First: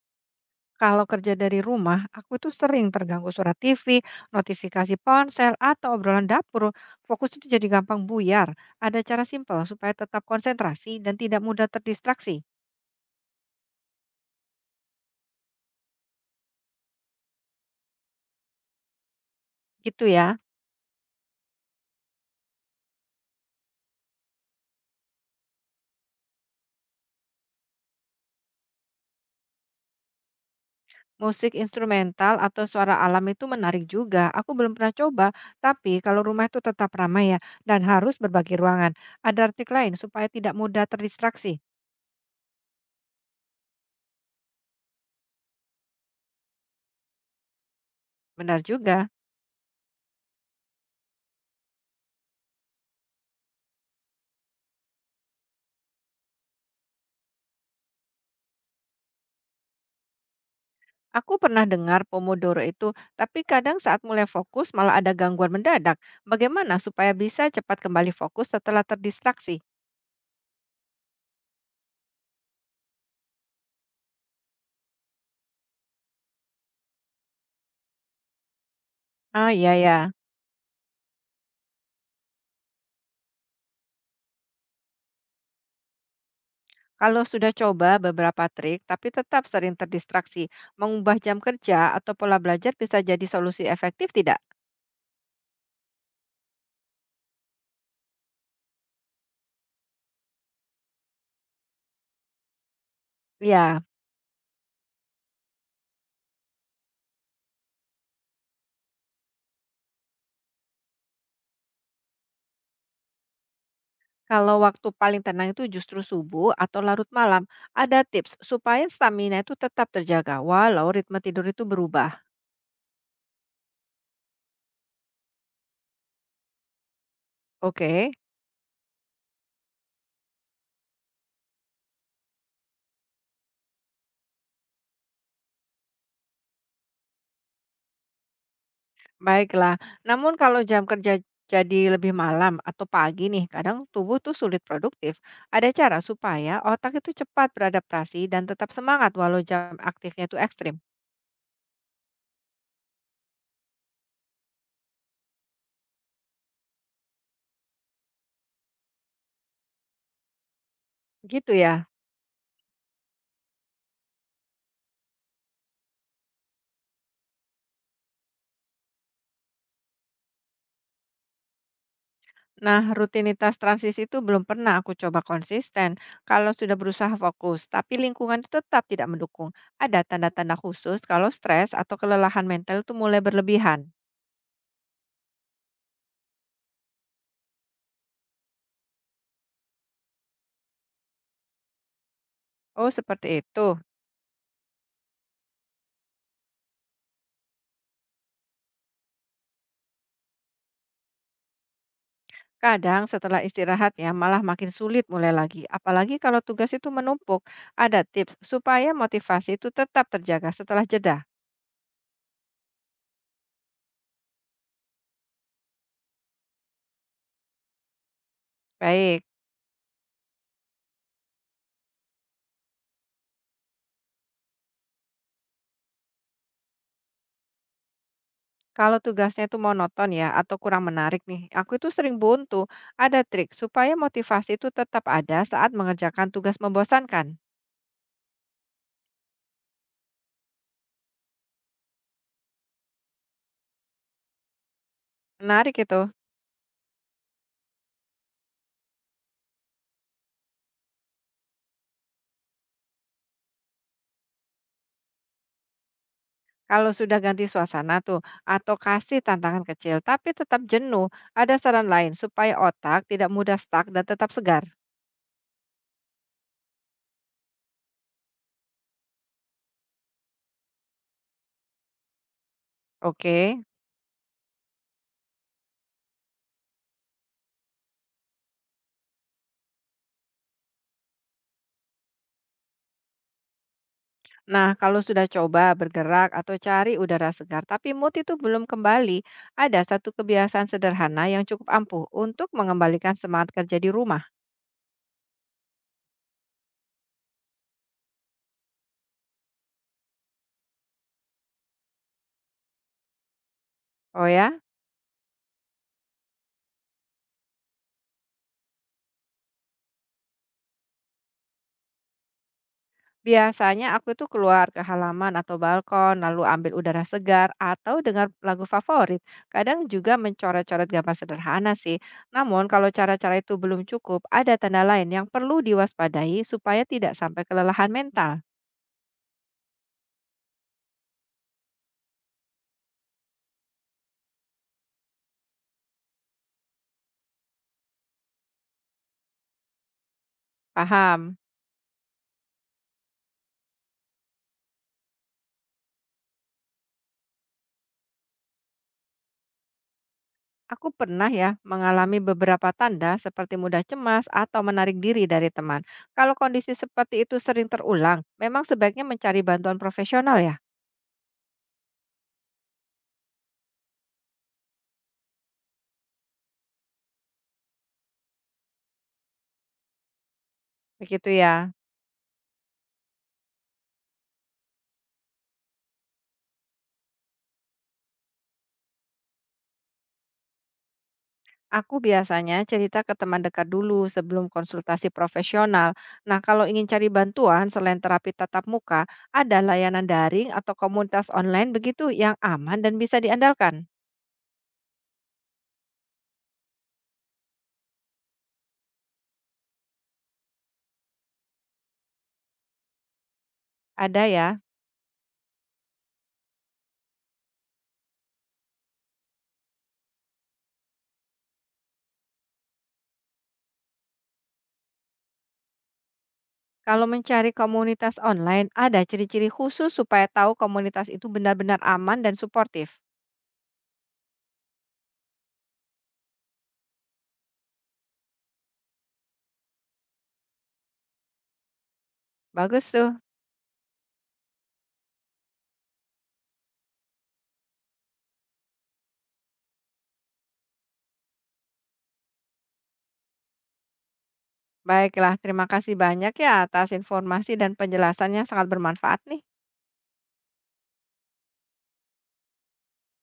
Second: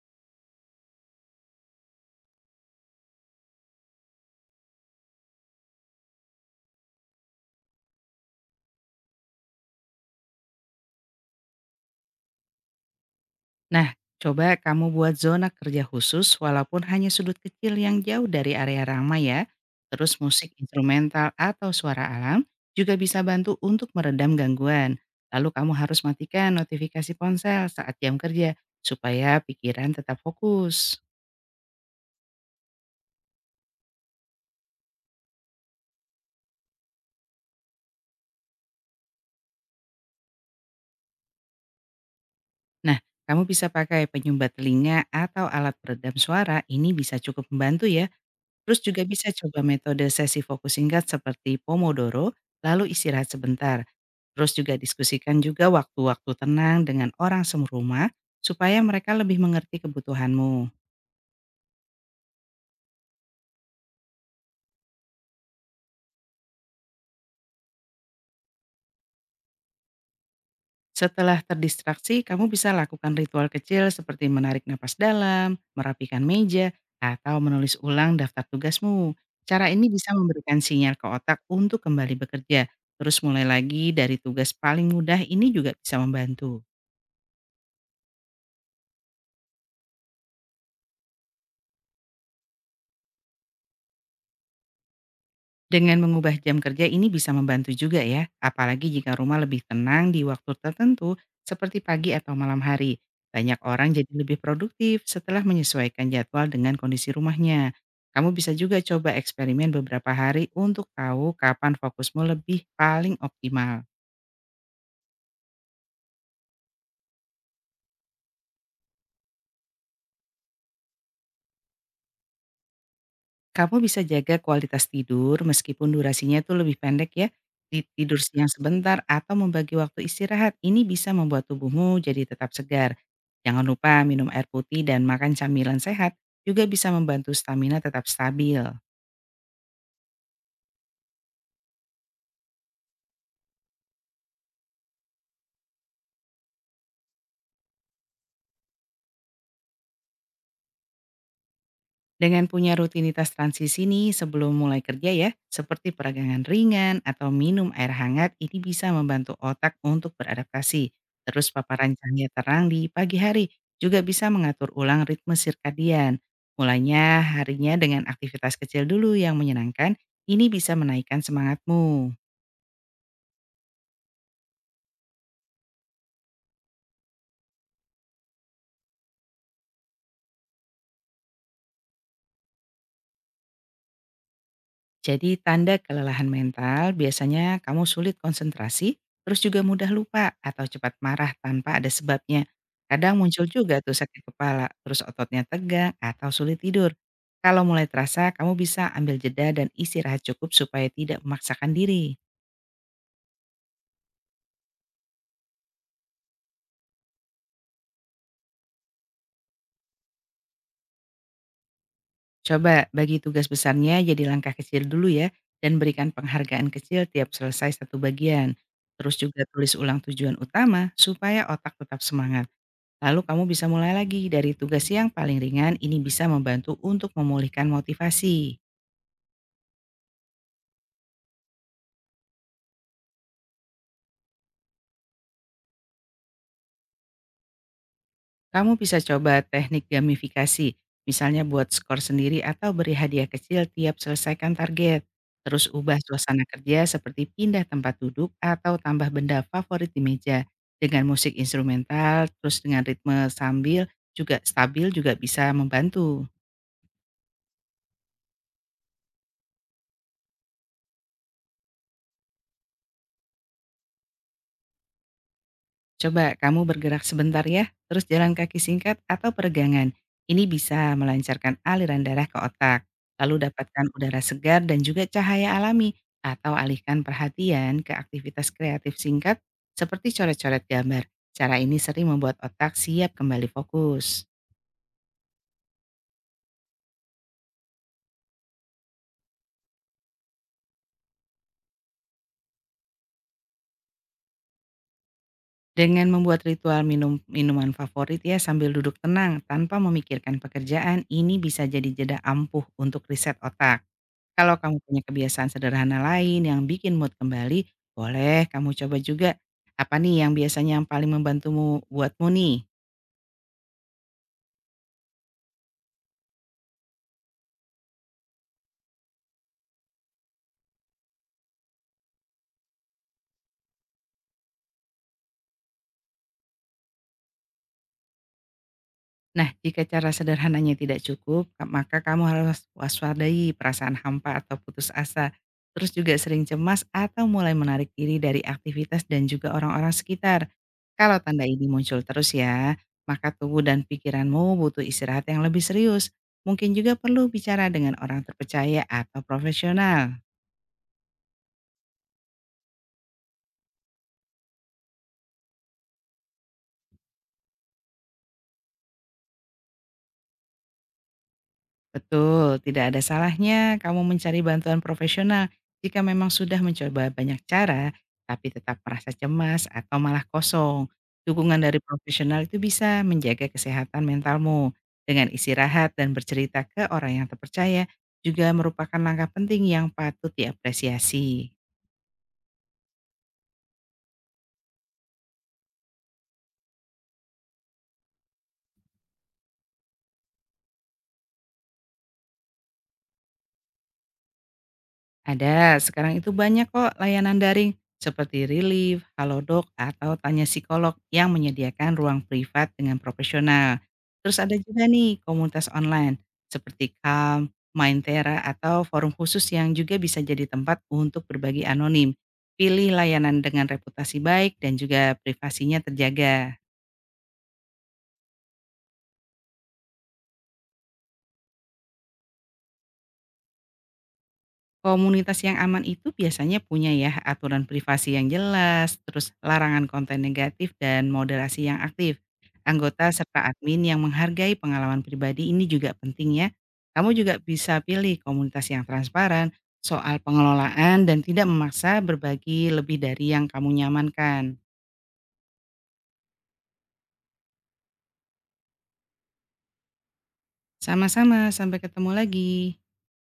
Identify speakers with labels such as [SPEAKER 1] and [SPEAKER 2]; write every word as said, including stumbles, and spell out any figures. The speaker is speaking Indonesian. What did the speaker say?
[SPEAKER 1] Kalau kerja dari rumah, aku tuh sering terganggu suara T V, notifikasi ponsel, atau obrolan dapur. Fokus itu jadi gampang buyar. Ada cara simpel supaya tetap konsentrasi dan tidak mudah terdistraksi.
[SPEAKER 2] Nah, coba kamu buat zona kerja khusus walaupun hanya sudut kecil yang jauh dari area ramai ya.
[SPEAKER 1] Gitu
[SPEAKER 2] Terus
[SPEAKER 1] ya.
[SPEAKER 2] musik instrumental atau suara alam juga bisa bantu untuk meredam gangguan. Lalu kamu harus matikan notifikasi ponsel saat jam kerja supaya pikiran tetap fokus.
[SPEAKER 1] Musik instrumental atau suara alam itu menarik juga. Aku belum pernah coba, tapi kalau rumah itu tetap ramai ya dan harus berbagi ruangan. Ada artik lain supaya tidak mudah terdistraksi.
[SPEAKER 2] Nah, kamu bisa pakai penyumbat telinga atau alat peredam suara, ini bisa cukup membantu ya.
[SPEAKER 1] Benar
[SPEAKER 2] Terus juga
[SPEAKER 1] juga.
[SPEAKER 2] bisa coba metode sesi fokus singkat seperti Pomodoro, lalu istirahat sebentar. Terus juga diskusikan juga waktu-waktu tenang dengan orang serumah supaya mereka lebih mengerti kebutuhanmu.
[SPEAKER 1] Aku pernah dengar Pomodoro itu, tapi kadang saat mulai fokus malah ada gangguan mendadak. Bagaimana supaya bisa cepat kembali fokus setelah terdistraksi?
[SPEAKER 2] Setelah terdistraksi, kamu bisa lakukan ritual kecil seperti menarik napas dalam, merapikan meja, atau menulis ulang daftar tugasmu.
[SPEAKER 1] Ah,
[SPEAKER 2] Cara
[SPEAKER 1] iya
[SPEAKER 2] ini
[SPEAKER 1] ya.
[SPEAKER 2] bisa memberikan sinyal ke otak untuk kembali bekerja. Terus mulai lagi dari tugas paling mudah ini juga bisa membantu.
[SPEAKER 1] Kalau sudah coba beberapa trik tapi tetap sering terdistraksi, mengubah jam kerja atau pola belajar bisa jadi solusi efektif tidak?
[SPEAKER 2] Dengan mengubah jam kerja ini bisa membantu juga ya, apalagi jika rumah lebih tenang di waktu tertentu seperti pagi atau malam hari. Banyak
[SPEAKER 1] Ya,
[SPEAKER 2] orang jadi lebih produktif setelah menyesuaikan jadwal dengan kondisi rumahnya. Kamu bisa juga coba eksperimen beberapa hari untuk tahu kapan fokusmu lebih paling optimal.
[SPEAKER 1] kalau waktu paling tenang itu justru subuh atau larut malam. Ada tips supaya stamina itu tetap terjaga walau ritme tidur itu berubah.
[SPEAKER 2] Kamu bisa jaga kualitas tidur meskipun durasinya itu lebih pendek ya. Di
[SPEAKER 1] Oke.
[SPEAKER 2] tidur siang sebentar atau membagi waktu istirahat. Ini bisa membuat tubuhmu jadi tetap segar. Jangan lupa minum air putih dan makan camilan sehat juga bisa membantu stamina tetap stabil.
[SPEAKER 1] Baiklah. Namun kalau jam kerja jadi lebih malam atau pagi nih, kadang tubuh tuh sulit produktif. Ada cara supaya otak itu cepat beradaptasi dan tetap semangat walau jam aktifnya itu ekstrim.
[SPEAKER 2] Dengan punya rutinitas transisi nih sebelum mulai kerja ya, seperti peragangan ringan atau minum air hangat, ini bisa membantu otak untuk beradaptasi. Terus
[SPEAKER 1] Gitu ya.
[SPEAKER 2] paparan cahaya terang di pagi hari juga bisa mengatur ulang ritme sirkadian. Mulainya harinya dengan aktivitas kecil dulu yang menyenangkan, ini bisa menaikkan semangatmu.
[SPEAKER 1] Nah, rutinitas transisi itu belum pernah aku coba konsisten. Kalau sudah berusaha fokus, tapi lingkungan itu tetap tidak mendukung. Ada tanda-tanda khusus kalau stres atau kelelahan mental itu mulai berlebihan.
[SPEAKER 2] Jadi tanda kelelahan mental biasanya kamu sulit konsentrasi, terus juga mudah lupa atau cepat marah tanpa ada sebabnya.
[SPEAKER 1] Oh,
[SPEAKER 2] Kadang
[SPEAKER 1] seperti
[SPEAKER 2] muncul
[SPEAKER 1] itu.
[SPEAKER 2] juga tuh sakit kepala, terus ototnya tegang atau sulit tidur. Kalau mulai terasa, kamu bisa ambil jeda dan istirahat cukup supaya tidak memaksakan diri.
[SPEAKER 1] Kadang setelah istirahat ya malah makin sulit mulai lagi. Apalagi kalau tugas itu menumpuk. Ada tips supaya motivasi itu tetap terjaga setelah jeda.
[SPEAKER 2] Coba bagi tugas besarnya jadi langkah kecil dulu ya, dan berikan penghargaan kecil tiap selesai satu bagian. Terus
[SPEAKER 1] Baik,
[SPEAKER 2] juga tulis ulang tujuan utama supaya otak tetap semangat. Lalu kamu bisa mulai lagi dari tugas yang paling ringan ini bisa membantu untuk memulihkan motivasi.
[SPEAKER 1] kalau tugasnya itu monoton ya atau kurang menarik nih, aku itu sering buntu. Ada trik supaya motivasi itu tetap ada saat mengerjakan tugas membosankan.
[SPEAKER 2] Kamu bisa coba teknik gamifikasi, misalnya buat skor sendiri atau beri hadiah kecil tiap selesaikan target. Terus
[SPEAKER 1] Menarik
[SPEAKER 2] ubah
[SPEAKER 1] itu.
[SPEAKER 2] suasana kerja seperti pindah tempat duduk atau tambah benda favorit di meja dengan musik instrumental, terus dengan ritme sambil juga stabil juga bisa membantu.
[SPEAKER 1] Kalau sudah ganti suasana tuh atau kasih tantangan kecil tapi tetap jenuh, ada saran lain supaya otak tidak mudah stuck dan tetap segar.
[SPEAKER 2] Coba kamu bergerak sebentar ya, terus jalan kaki singkat atau peregangan. Ini bisa melancarkan aliran darah ke otak. Lalu
[SPEAKER 1] Oke.
[SPEAKER 2] dapatkan udara segar dan juga cahaya alami atau alihkan perhatian ke aktivitas kreatif singkat seperti coret-coret gambar. Cara ini sering membuat otak siap kembali fokus.
[SPEAKER 1] Nah, kalau sudah coba bergerak atau cari udara segar, tapi mood itu belum kembali, ada satu kebiasaan sederhana yang cukup ampuh untuk mengembalikan semangat kerja di rumah.
[SPEAKER 2] Dengan membuat ritual minum minuman favorit ya sambil duduk tenang tanpa memikirkan pekerjaan, ini bisa jadi jeda ampuh untuk riset otak.
[SPEAKER 1] Oh ya,
[SPEAKER 2] Kalau kamu punya kebiasaan sederhana lain yang bikin mood kembali, boleh kamu coba juga. Apa nih yang biasanya yang paling membantumu buatmu nih?
[SPEAKER 1] biasanya aku itu keluar ke halaman atau balkon, lalu ambil udara segar atau dengar lagu favorit. Kadang juga mencoret-coret gambar sederhana sih. Namun, kalau cara-cara itu belum cukup, ada tanda lain yang perlu diwaspadai supaya tidak sampai kelelahan mental.
[SPEAKER 2] Nah, jika cara sederhananya tidak cukup, ka- maka kamu harus waspadai perasaan hampa atau putus asa. Terus juga sering cemas atau mulai menarik diri dari aktivitas dan juga orang-orang sekitar. Kalau
[SPEAKER 1] Paham?
[SPEAKER 2] tanda ini muncul terus ya, maka tubuh dan pikiranmu butuh istirahat yang lebih serius. Mungkin juga perlu bicara dengan orang terpercaya atau profesional.
[SPEAKER 1] Aku pernah ya mengalami beberapa tanda seperti mudah cemas atau menarik diri dari teman. Kalau kondisi seperti itu sering terulang, memang sebaiknya mencari bantuan profesional ya.
[SPEAKER 2] Betul, tidak ada salahnya kamu mencari bantuan profesional jika memang sudah mencoba banyak cara, tapi tetap merasa cemas atau malah kosong.
[SPEAKER 1] Begitu
[SPEAKER 2] Dukungan
[SPEAKER 1] ya.
[SPEAKER 2] dari profesional itu bisa menjaga kesehatan mentalmu. Dengan istirahat dan bercerita ke orang yang terpercaya juga merupakan langkah penting yang patut diapresiasi.
[SPEAKER 1] Aku biasanya cerita ke teman dekat dulu sebelum konsultasi profesional. Nah, kalau ingin cari bantuan selain terapi tatap muka, ada layanan daring atau komunitas online begitu yang aman dan bisa diandalkan.
[SPEAKER 2] Ada, sekarang itu banyak kok layanan daring seperti Relief, Halodoc, atau Tanya Psikolog yang menyediakan ruang privat dengan profesional.
[SPEAKER 1] Ada
[SPEAKER 2] Terus ada
[SPEAKER 1] ya.
[SPEAKER 2] juga nih komunitas online seperti Calm, Mindtera, atau forum khusus yang juga bisa jadi tempat untuk berbagi anonim. Pilih layanan dengan reputasi baik dan juga privasinya terjaga.
[SPEAKER 1] Kalau mencari komunitas online, ada ciri-ciri khusus supaya tahu komunitas itu benar-benar aman dan suportif.
[SPEAKER 2] Komunitas yang aman itu biasanya punya ya aturan privasi yang jelas, terus larangan konten negatif dan moderasi yang aktif.
[SPEAKER 1] Bagus
[SPEAKER 2] Anggota
[SPEAKER 1] tuh.
[SPEAKER 2] serta admin yang menghargai pengalaman pribadi ini juga penting ya. Kamu juga bisa pilih komunitas yang transparan soal pengelolaan dan tidak memaksa berbagi lebih dari yang kamu nyamankan.
[SPEAKER 1] Baiklah, terima kasih banyak ya atas informasi dan penjelasannya sangat bermanfaat nih.
[SPEAKER 2] Sama-sama, sampai ketemu lagi.